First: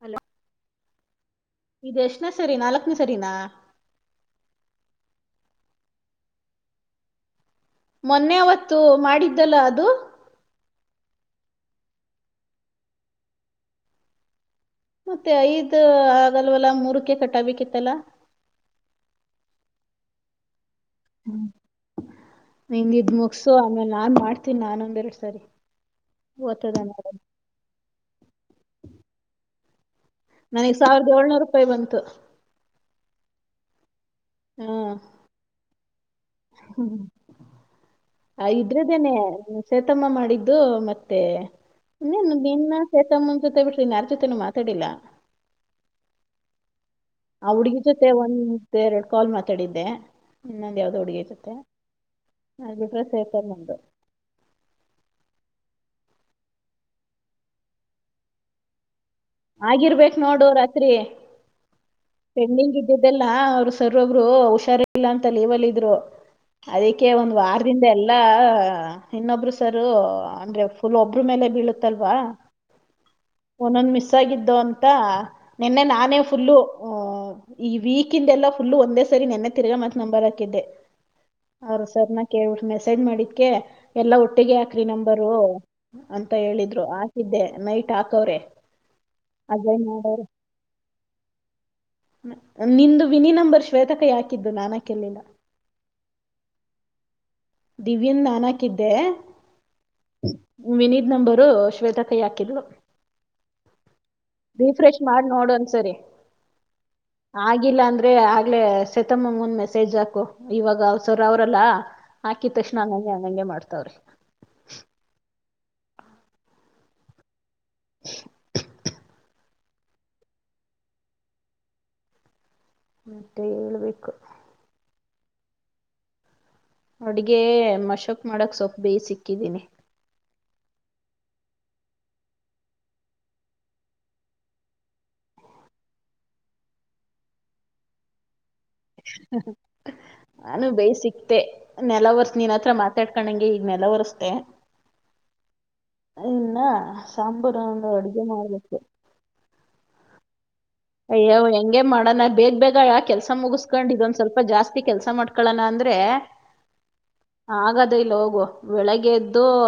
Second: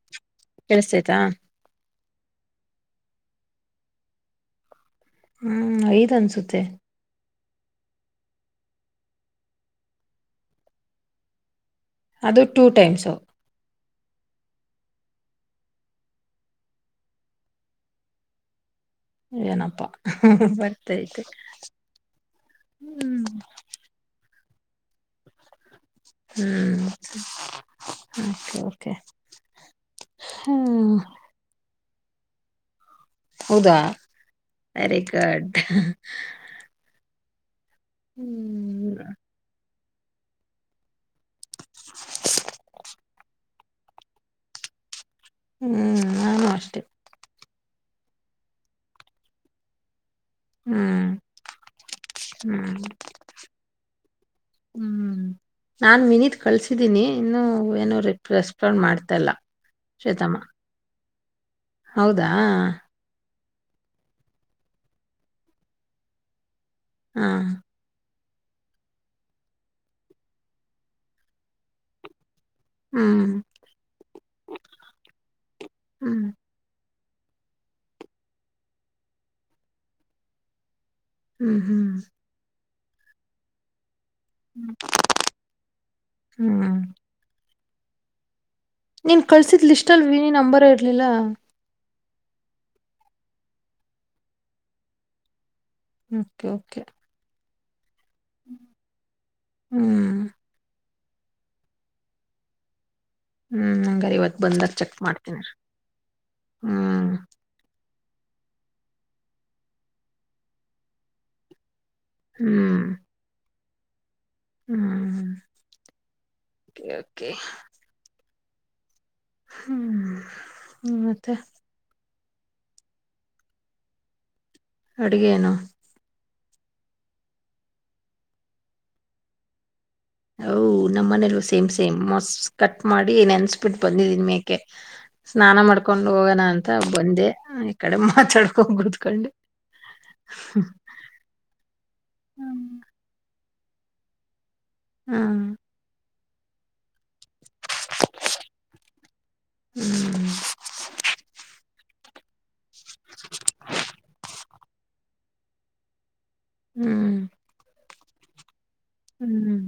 Hello. ಕೆಲ್ಸತಾ ಇತಾ. ಇದ ಎಷ್ಟನೇ ಸರಿ ನಾಲ್ಕ್ನ ಸರಿನಾ. ಹ್ಮ್ ಐದ್ ಅನ ಅನ್ಸುತ್ತೆ. ಮೊನ್ನೆ ಅವತ್ತು ಮಾಡಿದ್ದಲ್ಲ ಅದು. ಅದು ಟೂ ಟೈಮ್ಸು. ಮತ್ತೆ ಐದ ಆದಲ್ವಲ್ಲ ಮೂರುಕ್ಕೆ ಕಟ್ಟಾಬೇಕ ಇತ್ತಲ್ಲಾ. ಏನಪ್ಪಾ ಅಹ್ಹಹ್ ಬರ್. ಹ್ಮ ನಿಂಗ್ ಇದ್ ಹ್ಮ್ ಮುಗ್ಸು ಆಮೇಲೆ ನಾನ್ ಮಾಡ್. ಥಿನಾನ್ನೊಂನ್. ಹ್ಮ್ ನೋಡೋಣ ಮತ್ತೇ ಓಕೆ. ನನಿಗ್ ಹ್ಮ್ ಸಾವ್ರಿದಏಳ್ನೂರು ರೂಪಾಯಿ ಬಂತ್. ತ್ತು. ಹೌದಾ. ವೇರಿಗೂಡ್ ಅಹಹ್ಹ್. ಐದ್ರದೇನೆ. ಚೇತಮ್ಮ ಮಾಡಿದ್ದು ಮತ್ತೆ ನನ್ನು ದಿನ್ನಾ ಚೇತಮ್ಮನ ಜೊತೆ ಬಿಟ್ರಿ ಯಾರ ಜೊತೆನೂ ಮಾತಾಡಿಲ್ಲಾ. ಹ್ಮ್ ನಾನು ಅಷ್ಟೆ. ಹ ಹುಡ್ಗಿ ಜೊತೆ ಒಂದ ತ್ತೆರೆಡ ಕ್ವಾಲ್ ಮಾತಾಡಿದ್ದೆ. ಇನ್ನೊಂದು ಯಾವ್ದೋ ಹ್ಮ್ ಹುಡುಗಿ ಜೊತೆೆ ನ ಹ್ಮ್ ಬಿಟ್ರೆ ಸೇವತಲ್ ನಮ್ದು. ಹ್ಮ್ ನಾನ್ ವಿನೀತ್ ಕಳಸಿದ್ದೀನಿ ಇನ್ನು ಏನೋ ರಿಪ್ ರೆಸ್ಪಾಂಡ್ ಮಾಡ್. ಆಗಿರ್ಬೇಕ ನೋಡು ರಾತ್ರಿ. ಹೌದಾ. ಲ್ಲಾ ಅವ್ರ ಸರ್ ಒಬ್ರು ಹುಷಾರ ಇಲ್ಲಾ ಅಂತ ಲೆವಲ್ಲ ಇದ್ರು. ಅದಿಕ್ಕೆ ಹಾ ಒಂದ್ ವಾರದಿಂದ ಎಲ್. ಎಲ್ಲ ಇನ್ನೊಬ್ರು ಸರು ಅಂದ್ರೆ ಫುಲ್ ಒಬ್ರು ಮೇಲೆ ಬೀಳುತ್ತಲ್ವಾ. ಹ್ಮ್. ದ್ದೊಂತಾ ನಿನ್ನೆ ನಾನೇ ಹ್ಮ್ ಫುಲ್ಲು. ಹ ಈ ವೀಕಿಂದೆಲ್ಲಾ ಫುಲ್ ಒಂದೇ ಸರಿ ನೆನ್ನ ತಿರ್ಗಾ ಮತ್ ನಂಬರ್ ಹಾಕಿದ್ದೆ. ಹ್ಮ್ ಅವರು ಹ್ಮ್ ಸರ್ನ ಕೇಳ್ಬಿಟ್ಮೆ ತೆನ್ ಮಡಿಕ್ಕೆ ಎಲ್ಲ ಒಟ್ಟಿಗೆ ಹಾಕ್ರಿ ನಂಬರು ಅಂತ ಹ್ಮ್ ಹೇಳಿದ್ರು ಹಾಕಿದ್ದೆ. ನೖಟಾಕವ್ರೆ. ನೀನ್ ಕಳ್ಸಿದ್ ಲಿಸ್ಲಟ್ ವಿನಿ ನಂಬರೆ ಇರ್ಲಿಲ್ಲ. ನಿಂದು ವಿನಿ ನಂಬರ್ ಶ್ವೇತಕ ಯಾಕಿದ್ದು ನಾನಕಿರ್ಲಿಲ್ಲ. Okay okay. ದಿವ್ಯನ್ ನಾನಾಕಿದ್ದೆ ಹ್ಮ್ ವಿನಿದ್ ನಂಬರು ಶ್ವೇತಕ ಹಾಕಿದ್ಲು. ಹ್ಮ್ ಹಂಗಾರಿವತ್ತು ಬಂದಾಗ್ ಚೆಕ್ ಮಾಡ್ ನೋಡು ಮಾಡ್ತೀನಿರು ಒಂದ್ಸರಿ ಹ್ಮ್. ಬೆ ಆಗ್ಲೇ ಸೆತಮ್ಮಂಗೊಂದ್ ಮೆಸೇಜ್ ಹಾಕು ಇವಾಗ ಸರ್ ಅವ್ರಲ್ಲಾ ಹಾಕಿದ್ತಕ್ಷಣ ಹ್ಮ್ ಹಂಗಂಗೆ ಹಂಗಂಗೆ ಮಾಡು. [unintelligible] ಹ್ಮ್ ಓಕೆ ಕೆ. ಹ್ಮ್ ಮತ್ತೆ. ಮತ್ತೆ ಹೇಳ್ಬೇಕು. ಅಡುಗೆೇಯೇನು? ಅಡ್ಗೆ ಮಸ್ಸೊಪ್ ಮಾಡಕ್ ಸೊಪ್ ಬೇಯ್ಸಿಕ್ಕಿದೀನಿ. ಹವ್ ನಮ್ಮ ಮನೇಲ್ಲು ಸೇಮ್ ಸೇಮ್ ಮಸ್ ಕಟ್ ಮಾಡಿ ನೆನ್ಸ್ಬಿಟ್ಟು ಬಂದಿದ್ದಿನ್ ಮೇಕೆ ಸ್ನಾನ ಮಾಡ್ಕೊಂಡು ಹೋಗನ ಅಂತ ಬಂದೆ ಈ ಕಡೆ ಮಾತಾಡ್ ನಾನು ಬೇಯ್ಸಿಕ್ದೆ ನೆಲ್ಲ ಒರ್ಸ್ ನೀನ್ ಹ್ಮ್ ಹತ್ರ ಮಾತಾಡ್ಕೊಂಡಂಗೆ ನೆಲ ಒರ್ಸ್ದೆ. ಹಾ ಇನ್ನ ಸಾಂಬು ತೋಂಡು ಅಡಿಗೆ ಮಾಡ್ಬೇಕು. ಅಯ್ಯೋ ಹೆಂಗೆ ಮಾಡನ ಬೇಗ್ಬೇಗ್ [unintelligible] ಕೆಲಸ ಮುಗಸ್ಕೊಂಡು ಇದೊಂದು ಸ್ವಲ್ಪ ಜಾಸ್ ತಿ ಕೆಲ್ಸ ಮಾಡ್ಕೊಳೋಣ ಅಂದ್ರೆ ಹ್ಮ್ ಹಾಗ ತ್ತೊ ಇಲ್ಲೋಗೋ. ಬೆಳಗ್ಗೆ ಎದ್ದು ಹ್ಮ್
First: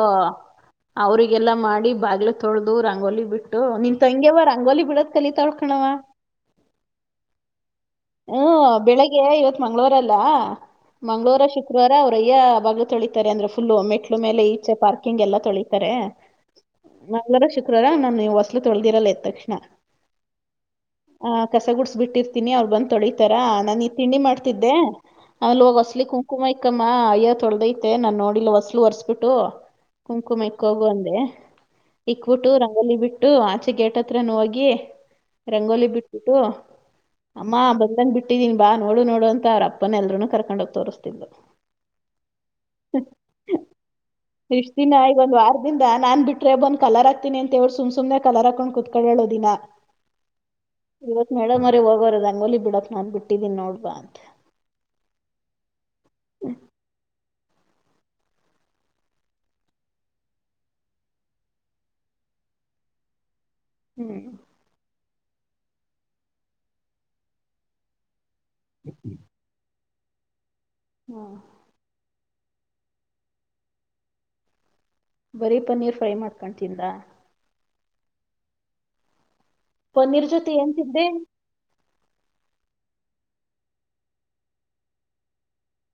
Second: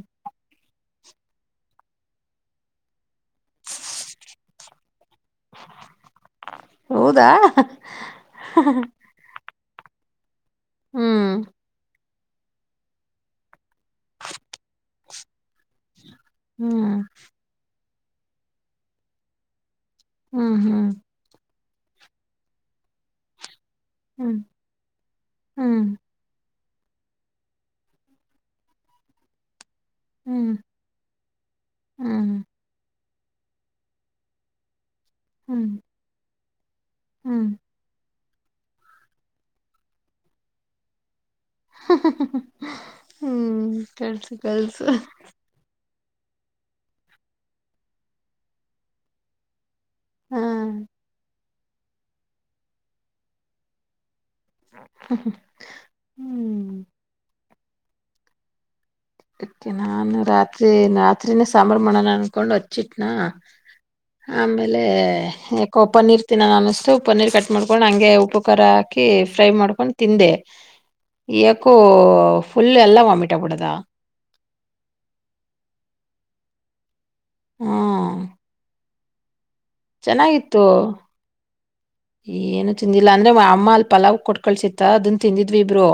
ಅವ್ರಿಗೆಲ್ಲಾ ಮಾಡಿ ಬಾಗ್ಲು ತೊಳ್ದು ರಂಗೋಲಿ ಬಿಟ್ಟು ನಿನ್ತ್ಂಗ್ಯವ ರಂಗೋಲಿ ಬಿಡದ ಕಲಿತಾಳ್ಕಣವ. ಹೌದಾ? ಮಂಗಳವಾರಲ್ಲ ಹ್ಮ್ ಮಂಗ್ಳವಾರ ಶುಕ್ರವಾರ ಅವರ್ ಯಾ ಬಾಗಲ್ತೊಳಿತಾರೆ ಅಂದ್ರೆ ಫುಲ್ಲು ಮೆಟ್ಲು ಮೇಲೆ ಈಚೆ ಪಾರ್ಕಿಂಗ್ ಎಲ್ಲ ತೊಳೀತಾರೆ. ಹ್ಮ್ ಮಂಗ್ಳಾರ ಶು ನಾನ್ ನೀವು ಹೊಸಲು ತೊಳ್ದಿರಲ್ಲ ಎದ್ ತಕ್ಷಣ. ಹ್ಮ್ ಹ್ಮ್ ಕಸ ಗುಡ್ಸ ಬಿಟ್ಟಿರ್ತೀನಿ ಅವ್ರು ಬಂದ್ತೊಳಿತಾರ. ನ ಇಲ್ ತಿಂಡಿ ಹ್ಮ್ ಮಾಡ್ತಿದ್ದೆ ಆಲ್ಲೋಗ್ ಹ್ಮ್ ಒಸಲಿಗೆ ಕುಂಕುಮ ಇ ಇಕಮ್ಮ ಅಯ್ಯ ತೊಳದೈತೆ ನಾನ್ ನೋಡಿಲ್ಲ ಹೊಸ್ಲು ಒರ್ಸ್ಬಿಟ್ಟು ಕುಂಕುಮ ಹ್ಮ್ ಇಕ್ಕೋಗು ಅಂದೆ ಹ್ಮ್ ಇಕ್ಬಿಟ್ಟು ರಂಗಲಿ ಬಿಟ್ಟ್ ಬಿಟ್ಟು ಆಚೆ ಗೇಟ್ ಹತ್ರನ ಹೋಗಿ ಹ್ಮ್ ರಂಗೋಲಿ ಬಿಟ್ಬಿಟ್ಟು ಹ್ಮ್ ಅಮ್ಮ ಬಂದಂಗ್ಬಿಟ್ ಇಟ್ಟಿದೀನ್ ಬಾ ನೋಡು ನೋಡು ಅಂತ ಅವ್ರಪ್ಪನ ಎಲ್ಲರುನು ಕರ್ಕೊಂಡೋಗ್ ತೋರಿಸ್ತಿದ್ಲು. ಹ್ಮ್ ಕಲ್ಸು ಕಲ್ಸು. ದ ನಾನ್ ಬಿಟ್ರೆ ಬಂದ್ ಕಲರ್ ಆಗ್ತೀನಿ ಅಂತೋಳ್ ಸುಮ್ಸುಮ್ನೆ ಕಲರ್ ಹಾಕೊಂಡ್ ಕುತ್ಕೊಳ್ಳೋಳು ದಿನ. ಹಾ ಇವತ್ ಮೇಡಮೋರೆ ಹೋಗೋರೆ ರಂಗೋಲಿ ಬಿಡಕ್ ನಾನು ಬಿಟ್ಟಿದ್ದೀನಿ ನೋಡ್ಬಾ ಅಂತ ಹ್ಮ್ ಅದ್ಕೆ ನಾನು ರಾತ್ರಿ ರಾತ್ರಿನೆ ಸಾಂಬಾರ್ಮಾಡನ ಅನ್ಕೊಂಡ್ ಹಚ್ಚಿಟ್ನಾ. ಹ್ಮ್ ಆಮೇಲೆ ಯಾಕೋ ಪನ್ನೀರ್ ತಿನ್ನನ ಅನ್ನಿಸ್ತು ಪನ್ನೀರ್ ಕಟ್ ಮಾಡ್ಕೊಂಡ್ ಹಂಗೆ ಉಪ್ ಪು ಕಾರ ಹಾಕಿ ಫ್ರೈ ಮಾಡ್ಕೊಂಡು ತಿಂದೆ. ಹಾ ಯಾಕೋ ಫುಲ್ ಎಲ್ಲ ವಾಮಿಟಾಗ್ಬುಡದ. ಬರೀ ಪನೀರ್ ಫ್ರೈ ಮಾಡ್ಕೊಂಡ್ತಿಂದ. ಹ್ಮ ಪನ್ನೀರ್ ಜೊತೆ ಏನ್ ತಿಂದೆ? ಏನು ತಿಂದಿಲ್ಲ, ಅಂದ್ರೆ ಅಮ್ಮ ಅಲ್ಲ್ ಪಲಾವ್ ಕೊಟ್ಕಳ್ಸಿತ್ತ ಅದನ್ ತಿಂದಿದ್ವಿ ಇಬ್ರು.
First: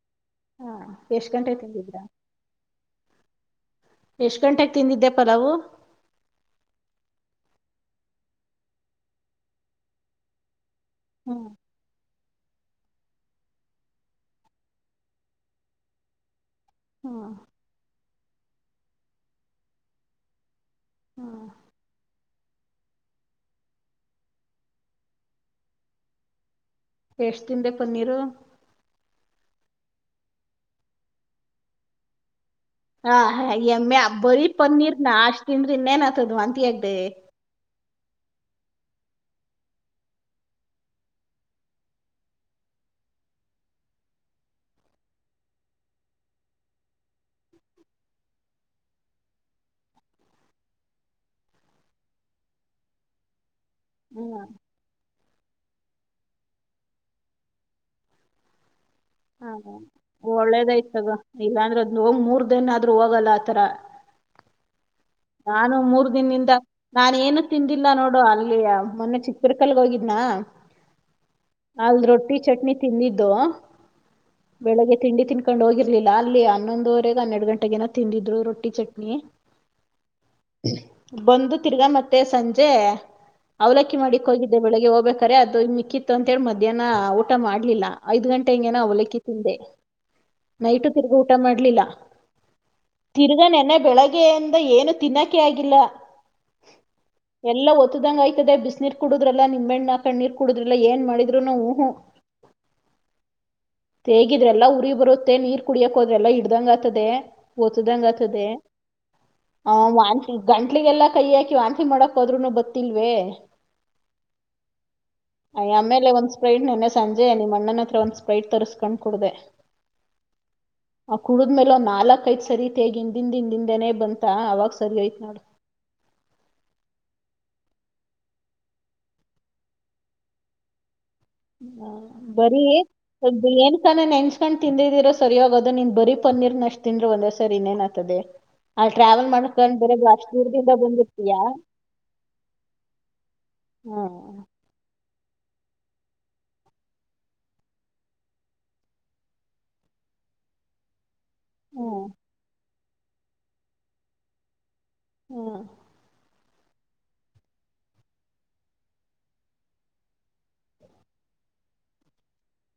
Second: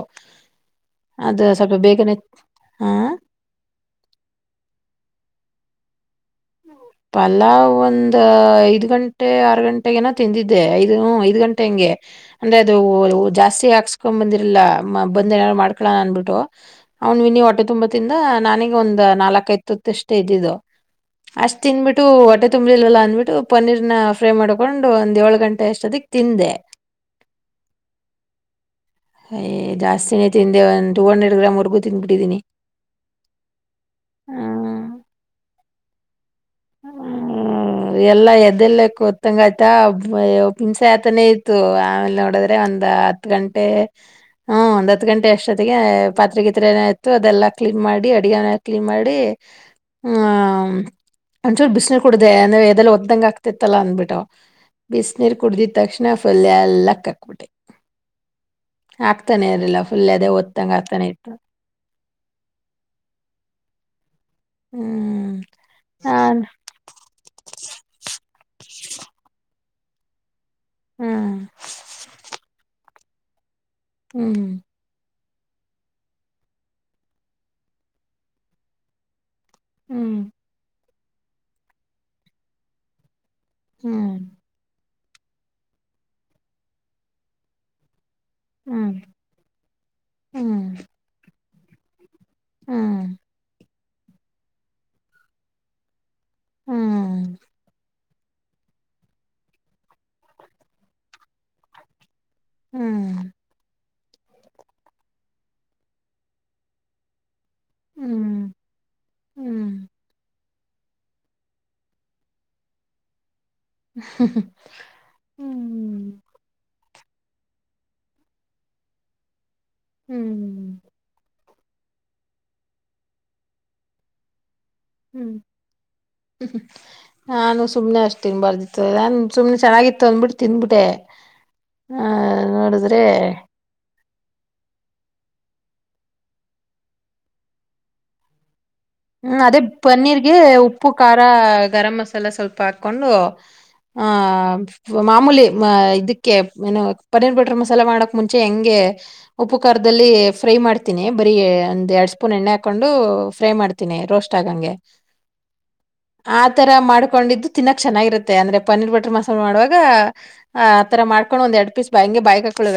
ಹಾ ಎಷ್ಟ್ ಅದು ಗಂಟೆಗೆ ಸ್ವಲ್ಪ ತಿಂದಿದ್ರಾ ಬೇಗನೆ ಹಾ ಎಷ್ಟ್ ಗಂಟೆಗೆ ತಿಂದಿದ್ದೆ ಪಲಾವು? ಪಲಾವ್ ಒಂದು ಐದ್ ಗಂಟೆ ಆರು ಗಂಟೆಗನ ತಿಂದಿದ್ದೆ ಐ ಹ ಹ್ಮ್ ಐದ್ಗಂಟೆ ಹಂಗೆ. ಅಂದ್ರೆ ಅದು ಜಾಸ್ತಿ ಹಾಕ್ಸ್ಕೊಂಡ್ ಬಂದಿರ್ಲಿಲ ಬಂದೇನಾರು ಮಾಡ್ಕೊಳನ ಅನ್ಬಿಟ್ಟು. ಅವನ್ ಹ್ಮ್ ವಿನಿ ಹೊಟ್ಟೆ ತುಂಬಾ ತಿಂದ ನನಗ ಒಂದ್ ನಾಲ್ಕೖದ್ ತುತ್ತಷ್ಟೆ ಇದ್ದಿದು. ಹ್ಮ್ ಅಷ್ಟ್ ತಿಃದ್ಬಿಟ್ಟು ಹೊಟ್ಟೆ ತುಂಬಲಿಲ್ವಲ್ಲ ಅಂದ್ಬಿಟ್ಟು ಪನ್ನೀರ್ನ ಫ್ರೈ ಮಾಡ್ಕೊಂಡು ಒಂದ್ ಏಳು ಗಂಟೆ ಅಷ್ಟೊತ್ತಿಗ್ ತಿಂದೆ. ಎಷ್ಟ್ ತಿಂದೆ ಪನ್ನೀರು? ಏ ಜಾಸ್ತಿನೇ ತಿಂದೆ ಒಂದು ಟೂ ಹಂಡ್ರೆಡ್ ಗ್ರಾಮ್ವರೆಗೂ ತಿಂದ್ಬಿಟ್ಟಿದ್ದೀನಿ. ಹಾ ಹಾ ಎಮ್ಮೆ ಬರೀ ಹ್ಮ್ ಪನ್ನೀರ್ನ ಅಷ್ಟ್ ತಿಂದ್ರೆ ಇನ್ನೇನಾಗುತ್ ತದು ವಾಂತಿ ಆಗ್ದೆ. ಹ್ಮ ಎಲ್ಲಾ ಎದೆಲೆ ಕುತ್ತಂಗ್ ಆಯ್ತ ಹಿಂಸೆ ಆತಾನೇ ಇತ್ತು ಆಮೇಲೆ ನೋಡಿದ್ರೆ ಒಂದ್ ಹತ್ ಗಂಟೆ ಹ್ಮ್ ಒಂದ್ ಹತ್ ಗಂಟೆ ಅಷ್ಟೊತ್ತಿಗೆ ಪಾತ್ರಿಗೀತ್ರೆನೊ ಇತ್ತು ಅದೆಲ್ಲಾ ಕ್ಲೀನ್ ಮಾಡಿ ಅಡಗೆಮನೆ ಕ್ಲೀನ್ ಮಾಡಿ ಹ್ಮ್ ಒಂಚೂರು ಬಿಸ್ನೀರ್ ಕುಡ್ದೆ ಅದೆ ಎದೆಲ್ ಒತ್ತಂಗ್ ಆಗ್ತಿತ್ ತಲ್ಲ ಅಂದ್ಬಿಟ್ಟು ಹ್ಮ್ ಬಿಸ್ ನೀರ್ ಕುಡಿದಿದ್ತಕ್ಷಣ ಫುಲ್ ಎಲ್ಲ ಕ್ಕಕ್ಬಿಟ್ಟೆ. ಹ ಆಗ್ತಾನೆ ಒಳ್ಳೇದಾಯ್ತತಗ ಇತ್ತು ಇಲ್ಲಾ ಅಂದ್ರೆ ಹೋಗ್ ಮೂರ್ ದಿನ ಆದ್ರೂ ಹೋಗಲ್ಲ ಆತರ. ಹ್ಮ್ ನಾನು ಮೂರ್ ಹಾ ದಿನ್ದಿಂದ ನಾನೇನು ತಿಂದಿಲ್ಲ ನೋಡು ಅಲ್ಲಿ ಆ ಮೊನ್ನೆ ಚಿತ್ತೂರ್ಕಲ್ಗ್ ಹೋಗಿದ್ನ. ಹ್ಮ್ ಅಲ್ ರೊಟ್ಟಿ ಚಟ್ನಿ ತಿಂದಿದ್ದು. ಹ್ಮ್ ಬೆಳಿಗ್ಗೆ ತಿಂಡಿ ತಿನ್ಕ ಕೊಂಡ್ ಹೋಗಿರ್ಲಿಲ್ಲ ಅಲ್ಲಿ ಹನ್ನೊಂದುವರೆಗೆ ಹನ್ನೆರಡ್ಗಂಟೆಗೇನ ತಿಂದಿದ್ರು ರೊಟ್ಟಿ ಚಟ್ನಿ. ಹ್ಮ್ ಬಂದು ತಿರ್ಗಾ ಮತ್ತೆ ಸಂಜೆ ಅವಲಕ್ಕಿ ಹ್ಮ್ ಮಾಡಿಕ್ ಹೋಗಿದ್ದೆ ಬೆಳಗ್ಗೆ ಹೋಗ್ಬೇಕು ಖರೆ ಅದು ಮಿಕ್ಕಿತ್ತು ಅಂತೇಳಿ ಮಧ್ಯಾಹ್ನ ಊಟ ಮಾಡ್ಲಿಲ್ಲ. ಐದ್ ಗಂಟೆ ಹಿಂಗೆನ ಹ್ಮ್ ಅವಲಕ್ಕಿ ತಿಂದೆ ಹ್ಮ್ ಹ್ಮ್ ನೈಟು ತಿರುಗ್ ಊಟ ಮಾಡ್ಲಿಲ್ಲ. ಹ್ಮ್ ತಿರ್ಗ ನೆನ್ನೆ ಬೆಳಗ್ಗೆಯಿಂದ ಏನು ತಿನ್ನಕ್ಕೆ ಆಗಿಲ್ಲ. ಹ್ಮ್ ಎಲ್ಲ ಒ. ಒತ್ತದಂಗಗೆ ಆಯತದೆ ಬಿಸಿನೀರ್ ಕುಡುದ್ರಲ್ಲ ನಿಂಬೆಣ್ಣಾ ಕಣ್ಣೀರ್ ಕುಡುದ್ರಿಲ್ಲ ಏನ್ ಮಾಡಿದ್ರೂನು ಉಹು. ಹ್ಮ್. ತೇಗಿದ್ರೆಲ್ಲ ಉಊರಿ ಬರುತ್ತೆ ನೀರ್ ಕುಡಿಯಕೋದ್ರೆಲ್ಲಾ ಹಿಡ್ದಂಗ ಆತದೆ. ಒತ್ತುದಂಗತದೆ. ಹ ಹ್ಮ್ ವಾಂತಿ. ಗಂಟ್ಲೆಗೆಲ್ಲ ಕೈ ಹಾಕಿ ವಾಂತಿ ಮಾಡಕ್ ಹೋದ್ರುನು ಬತ್ತಿಲ್ಲವೇ. ಅಯ್ಯ ಆಮೇಲೆ ಒಂದ್ ಸ್ಪ್ರೈಟ್ ನೆನ್ನೆ ಹ್ಮ್. ಸಂಜೆ ನಿಮ್ಮ ಅಣ್ಣನ ಹತ್ರ ಒಂದ್ ಸ್ಪ್ರೈಟ್ ತರಿಸ್ಕೊಂಡ್ ಕುಡಿದೆ. ಹ್ಮ್ ಹ್ಮ್. ಕುಡುದ್ಮೇಲೆ ಮೇಲೆ ನಾಲ್ಕ ಐ ಸರಿತಿ ತೇಗ ಹಿಂದ ಹಿಂದಿಂದನೆ ಬಂದ. ಅವಾಗ. [unintelligible] ಹ್ಮ್ ನೋಡು ಹ. ಸುಮ್ಮನೆ ಅಷ್ಟು ತಿನ್ಬಾರದಿತ್ತು ನಾನು ಸುಮ್ಮನೆ ಚೆನ್ನಾಗಿತ್ತು ಅಂದ್ಬಿಟ್ಟು ತಿಂದುಬಿಟ್ಟೆ. ಹ ಬರೀ ಏನ್ ಕನ ನೆನ್ಸ್ಕೊಂಡ್ ತಿಂದಿದಿರೋ. ಸರಿಯವಾಗದ ನೀನ್ ಬರೀ ಪನ್ನೀರ್ ನಷ್ಟ್ ತಿಂದ್ರೆ ಒಂದ್ ಸರಿ ಇನ್ನೇನ್ ಆತದೆ. ಹ್ಮ್ ಅದೇ ಪನ್ನೀರಿಗೆ ಉಪ್ಪು ಖಾರ ಬಂದಿರ್ತೀಯಾ ಗರಂ ಮಸಾಲ ಸ್ವಲ್ಪ ಹಾಕೊಂಡು ಆ. ಹ್ಮ್ ಮಾಮೂಲಿ ಇದಕ್ಕೆ ಏನು ಪನೀರ್ ಬಟರ್ ಮಸಾಲೆ ಮಾಡಕ್ ಮುಂಚೆ ಹೆಂಗೆ ಉಪ್ಪು ಕಾರದಲ್ಲಿ ಫ್ರೈ ಮಾಡ್ತೀನಿ ಬರೀ ಒಂದ್ ಹ್ಮ್ ಎರಡ್ ಸ್ಪೂನ್ ಎಣ್ಣೆ ಹಾಕೊಂಡು ಫ್ರೈ ಮಾಡ್ತ. ನ ರೋಸ್ಟ್ ಆಗಂಗೆ. ಹ್ಮ. ಆತರ ಮಾಡ್ಕೊಂಡಿದ್ದು ತಿನ್ನಾಕ್ ಚೆನ್ನಾಗಿರುತ್ತೆ ಅಂದ್ರೆ ಪನ್ನೀರ್ ಬಟರ್ ಮಸಾಲೆ ಮಾಡುವಾಗ ಆ ತರ ಮಾಡ್ಕೊಂಡು ಒಂದ್ ಎರಡ್ ಪೀಸ್ ಬಾಯಿಗೆ ಬಾಯಕ್ ಹಾಕಳೆ.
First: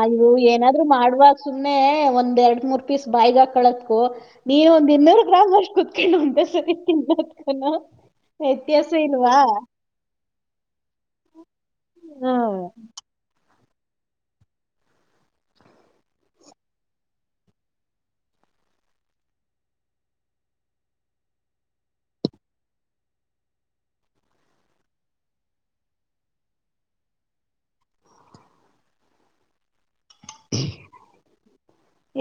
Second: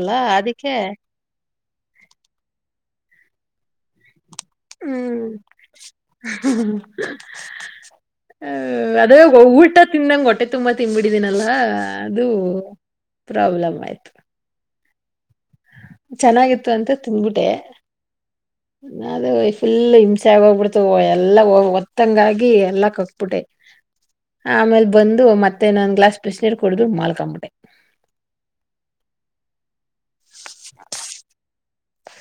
ಆದು ಏನಾದ್ರು ಮಾಡುವಾಗ ಸುಮ್ನೆ ಒಂದ್ ಎರಡ್ ಮೂರ್ ಪೀಸ್ ಬಾಯಗ ಹಾಕು. ಕಳತ್ಕು. [unintelligible] ಹ್ಮ್ ಸರಿ ಹ ತಿನ್ನೋದ್ಕುನು ವ್ಯತ್ಯಾಸ ಅದೇ ಇಲ್ವಾ ಊಟ ತಿಿಂದಂಗ ಹೊಟ್ಟೆ ತುಂಬಾ ತಿನ್ನಿಟ್ಟಿದ್ದೀನಿ ಅದು ಹ್ಮ್ ಪ್ರಾಬ್ಲಮ್. ಆಯ್ತ್. ಚೆನ್ನಾಗಿತ್ತು ಅಂತ ತಿನ್ಬಿಟ್ಟೆ ಅದು ಫುಲ್ ಹಿಂಸೆ ಆಗಿ ಹೋಗ್ಬಿಡ್ತು ಎಲ್ಲಾ ಒತ್ತಂಗಾಗಿ ಎಲ್ಲಾ ಕಕ್ಬಿಟ್ಟೆ ಆಮೇಲ್ ಬಂದು ಮತ್ತೆ ಇನ್ನೊಂದ್ ಗ್ಲಾಸ್ ಬಿಸಿನೀರು ಕುಡಿದ ಮಾಲ್ಕಂಬಿಟ್ಟೆ. [inaudible]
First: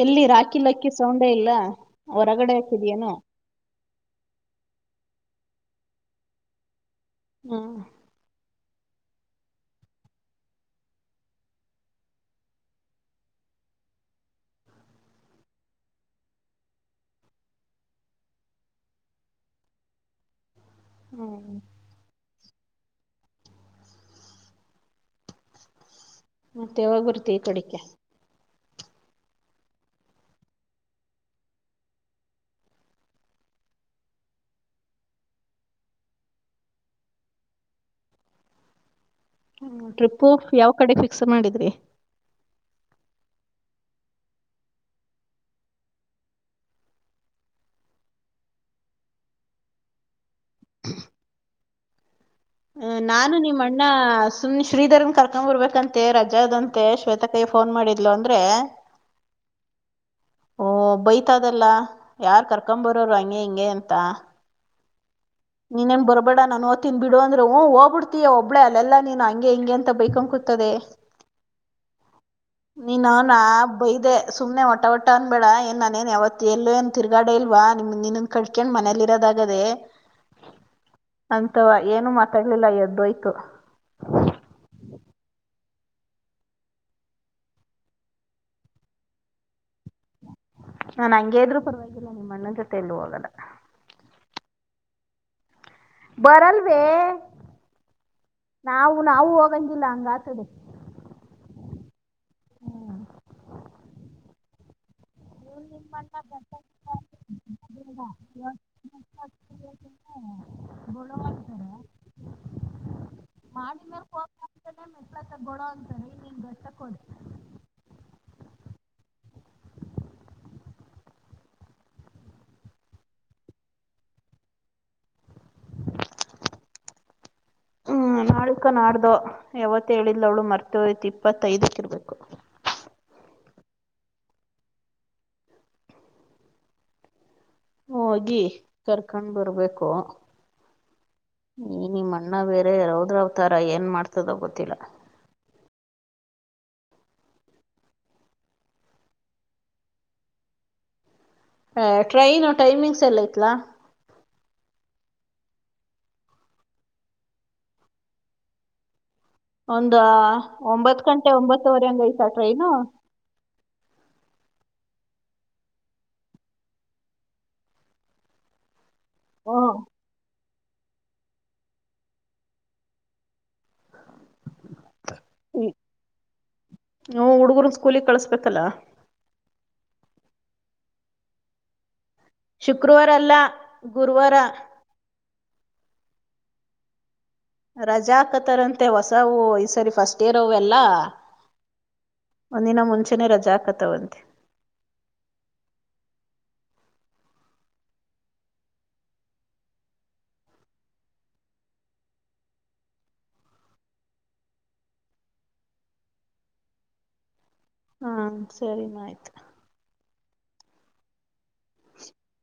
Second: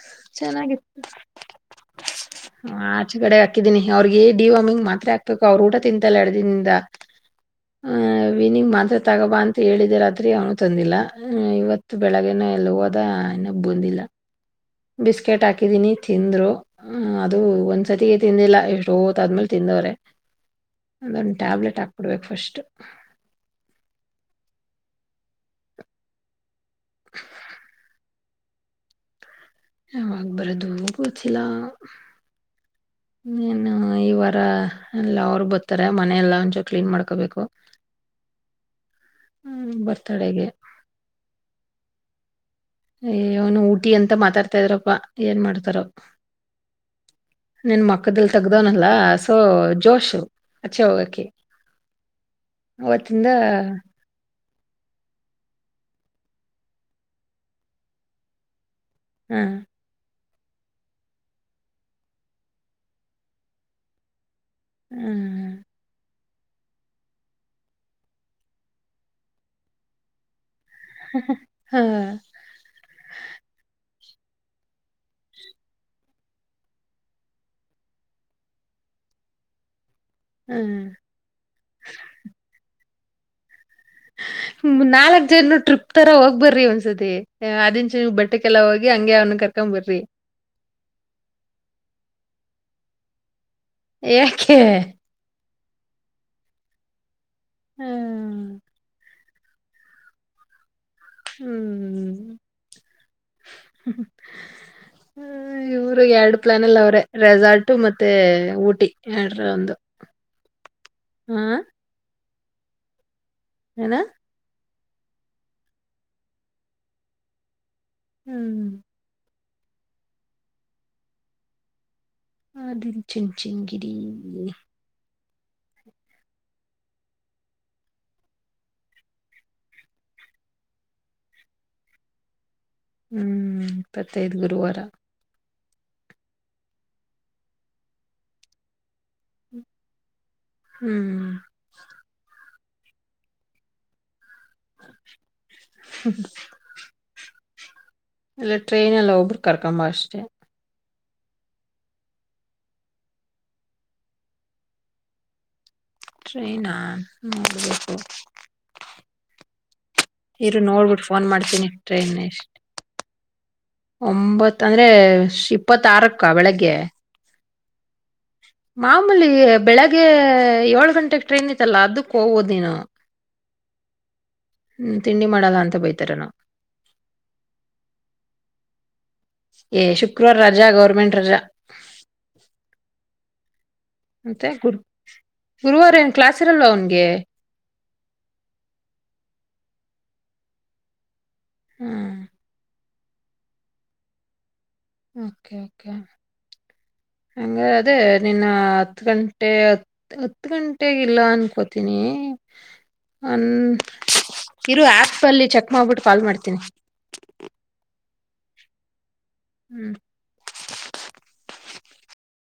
ಎಲ್ಲಿ ರಾಖಿ ಚೆನ್ನಾಗಿತ್ತು ಲಕ್ಕಿ ಸೌಂಡೆ ಇಲ್ಲ ಹೊರಗಡೆ ಹಾಕಿದ್ದೇನು. ಅವ್ರಿಗೆೇ ಡಿವಾರ್ಮಿಂಗ್ ಮಾತ್ರೆ ಹಾಕ್ಬೇಕು ಅವ್ರರು ಊಟ ತಿಂತಿಲ್ಲ ಎರಡು ದಿನದಿಂದ. ಹ್ಮ್ ಹ ವಿನಿಗ್ ಮತ್ತ. ಮಾತ್ರೆ ತಗೋಬಾ ಅಂತ ಹೇಳಿದ್ದ ರಾತ್ರಿ ಅವನು ತಂದಿಲ್ಲ ಇವತ್ತು ಬೆಳಗ್ಗೆನ ಎಲ್ಲಿ ಹೋದ ಇನ ಬಂದಿಲ್ಲ. ಬಿಸ್ಕೆಟ್ ಹಾಕಿದೀನಿ ತಿಂದ್ರು ಅದು ಒಂದ್ಸತಿಗೆ ತಿಂದಿಲ್ಲ ಎಷ್ಟು ಒತ್ತುದ್ಮೇಲೆ ತಿಂದವ್ರೆ. ಅಂದೊಂದ ಹ್ಮ್ ಟ್ಯಾಬ್ಲೆಟ್ ಹಾಕ್ಬೊಡ್ಬೇಕು ಫಸ್ಟ್. [inaudible] ಮತ್ತೆ ಯಾವಾಗ ಬರ್ತಿ ಈ ಕಡಿಕ್ಕೆ. ಯಾವಾಗ್ ಬರದು ಗೊಥಿಲ್ಲಾ ನೀನು ಈ ವಾರಾ ಎಲ್ಲಾ ಅವರು ಬರ್ತಾರೆ ಮನೇ ಎಲ್ಲಾ ಒಂನ್ ಚೂರ ಕ್ಲೀನ್ ಮಾಡ್ಕೋಬೇಕು. ಹ್ಹ ಟ್ರಿಪ್ಪು ಬರ್ತಡೆಗೆ ಯಾವ ಕಡೆಕ ಫಿಕ್ಸ್ ಮಾಡಿದ್ರಿ. ಏ ಅವನು ಊಟಿ ಅಂತ ಮಾತಾಡ್ತಾ ಇದ್ರಪ್ಪಾ ಏನ್ ಮಾಡ್ತಾರೊ ನಿನ್ ಮಕ್ಕದಲ್ಲಿ ತಗ್ದವನಲ್ಲ ಅಸೊ ಜೋಶು ಅಚ್ಚೆ ಹೋಗಕ್ಕೆ. ಅ ಅವತ್ತಿಂದ ನಾನು ನಿಮ್ಮ ಅಣ್ಣಾಸ್. ಸುಮ್ನ ಶ್ರೀಧರರ್ನ್ ಕರ್ಕೊ ಬರ್ಬೇಕ ಅಂತೆ ರಜ ಇದಂತೆ ಶ್ವೇತಕೈ ಫೋನ್ ಮಾಡಿದ್ಲು ಅಂದ್ರೆ. ಹ್ಮ. ಓ ಬೈತಾದಲ್ಲಾ ಯಾರ್ ಕರ್ಕೊ ಬರೋರು ಹಂಗೆ ಹಿಂಗೆ ಅಂತಾ. ನೀನೆಂಮ್ ಬರೋಬ್. ಬೇಡಾ ನಾನು ಥಿನ್ ಬಿಡೊ ಅಂದ್ರೆ ಹ್ಹೂ ಹೋಗ್ಬಬಿಡ್ತೀಯ ಒಬ್ಳ ಅಲ್ಲೆಲ್ಲ ನೀನು ಹಂಗೆ ಹಿಂಗೆ ಅಂತ ಬೇಕೊನಕುತ್ತದೆ. ಹಹ್ಹ್ ಹಅ. ನೀನ ಅವ್ನಾ ಬೈದೆ ಸುಮ್ನೆ ಒಟ್ಟ ಒಟ್ಟ ಅನ್ಬೇಡಾ ಏನ್ ನಾನೇನ್ ಯವತ್ತ ಎಲ್ಲೂ ಏನ ಥಿರುಗಾಡೆ ಇಲ್ವಾ ನಿಮ್ ನೀನ್ನನ್ ಕಳ್ಕಂಡ್ ಮನೇಯಲ್ಲಿ ಇರೋದಾಗದೆೇ. ಅಂಥವಾ ಏನು ಮಾತಾಡ್ಲಿಲ್ಲ ಎದ್. ರೈತು. ಹ್ಮ್ ನಾಲ್ಕ್ ಜನ್ರು ಟ್ರಿಪ್ ತ್ತರಾ ಹೋಗ್ ಬರ್ರಿ ಒಂದ್ಸತಿ ಆ್ಯ ಅದಿನ್ಚೆ ನೀವು ಬಟ್ಟೆಕ್ಕೆಲ್ಲಾ ಹೋಗಿ ಹಂಗೆ ಅವ್ನ ಕರ್ಕೊಬ್ ಬರಿ. ನಾ ನಂಗೆ ಇದ್ರು ಪರವಾಗಿಲ್ಲಾ ನಿಮ್ಮ ಅಣ್ಣೊದ ಜೊತೆ. ತ್ತೇಲ್ಲು ಹೊಗಲ್ಲ. ಆ್ಯಹಖೇ. ಬರಲ್‌ಬೇ. ಹ್ಮ್. ನಾವು. ನಾವು ಹೋಗಂಗ ಇಲ್ಲಾ ಹಂಗ ಆತದೆ. ಹ್ಮ್. ಹ ಈ ಊರಿಗ ಎರಡು ಪ್ಲ್ಯಾನಲ್ಲ ಅವ್ರೆ ರೆಝಾರ್ಟು ಮತ್ತೆ ಊಟಿ ಯ್ಯಾಡ್ರ ಒಂದು ಅಆ. ಮಾಡಿಮೇರ್ [unintelligible] [unintelligible] ಹ್ ಹ್ಮ್. ಆ ಧೀರಿ ಚಿನ್ ಚಿಂಗ್ ಗೀರಿ ಎಹ್ಯೆ. ಹ್ಮ್ ನಾಳಿಕ್ಕ ನಾಡ್ದೊ ಯವತ್ತೇ ಹೆಳಿದ್ಲು ಅವಳು ಮರ್ತ ಹೋಯಿತು ಇಪ್ಪತ್ತೈದಕ್ಕ ಇರ್ಬೇಕು. ಹ್ಮ್ ಇಪ್ಪತ್ತೈದ ಗುರುವಾರಾ. ಹೋಗಿ ಕರ್ಕೊಂಡ್ ಬರ್ಬೇಕು. ಹ್ಮ್ ನೀ ನೀಮ್ ಅಣ್ಣಾ ಬೇರ್. ಲೇ ರೌದ್ರಾ ಅವತಾರಾ ಏನ್ ಮಾಡ್ತದೋ ಗೊತ್ತಿಲ್ಲಾ. [unintelligible] ಇಲ್ಲ ಟ್ರೈನ್ ಇಲ್ಲ ಒಬ್ರು ಕರ್ಕೊಂಡ್ ಬಾ ಅಷ್ಟೆ. ಹೇ ಟ್ರೈನು ಟೈಮಿಂಗ್ಸ್ ಎಲ್ಲೈತ್ಲ. ಟ್ರೈನಾ ನೋಡ್ಬೇಕು. ಒಂದ ಇರು ಒಂಬತ್ ನೋಡ್ಬಿಟ್ಟು ಫೋನ್ ಗಂಟೆ ಮಾಡ್ತೀನಿ ಒಂಬತ್ತುವರೆ ಹಂಗ ಟ್ರೈನ್ ಐತಾ ಎಷ್ಟ್ ಟ್ರೈನು. ಒಂಬತ್ ಅಂದ್ರೆ ಷ್ ಇಪ್ಪತ್ತಾರಕ್ಕಾ ಬೆಳಗ್ಗೆ. [inaudible] ಮಾಮೂಲಿ ಬೆಳಗ್ಗೆ ಏಳು ಗಂಟೆಗ ಟ್ರೈನ್ ಇತ್ತಲ್ಲ ಅದಕ್ಕ ಹೋಗೋದ ನೀನು. ಹ್ಮ್ ತಿಂಡಿ ಮಾಡಲ್ಲ ಹ್ಮು ಅಂತ ಬೈತಾರೇನೋ [unintelligible] ಹುಡುಗರ್ ಸ್ಕೂಲಿಗ್ ಕಳಸ್ಬೇಕಲ್ಲ. ಎ ಶುಕ್ರವಾರ ರಜಾ ಗೌರ್ಮೆಂಟ್ ರಜಾ. ಶುಕ್ರವಾರ ಅಲ್ಲ ಗುರುವಾರ. ಮತ್ತೆ ಗುರು ಗುರುವಾರ ಏನ್ ಕ್ಲಾಸ್ ಇರಲ್ಲ ಅವನ್ಗೆ. ರಜಾ ಹಕತಾರಂತೆ ಹೊಸವು ಈ ಸರಿ ಫಸ್ಟೇರ್ ಅವೆಲ್ಲಾ. ಹ್ಮ್ ಒಂದಿನ ಮುಂಚೆ ನೆ ರಜಾ ಹಾಕತವಂತೆ. ಓಕೆ ಓಕೆ ಹಂಗ ಅದೇ ನಿನ್ನ ಹತ್ತು ಗಂಟೆ ಹತ್ತ ಗಂಟೆಗಿಲ್ಲ ಅನ್ಕೋತೀನಿ ಅನ್ನ ಇರು ಆ್ಯಪಲ್ಲಿ ಚೆಕ್ ಮಾಡ್ಬಿಟ್ಟು ಕಾಲ್ ಮಾಡ್ತೀನಿ. ಹಾ ಸರಿ ನಾಯ್ತು. ಹ್ಮು [inaudible]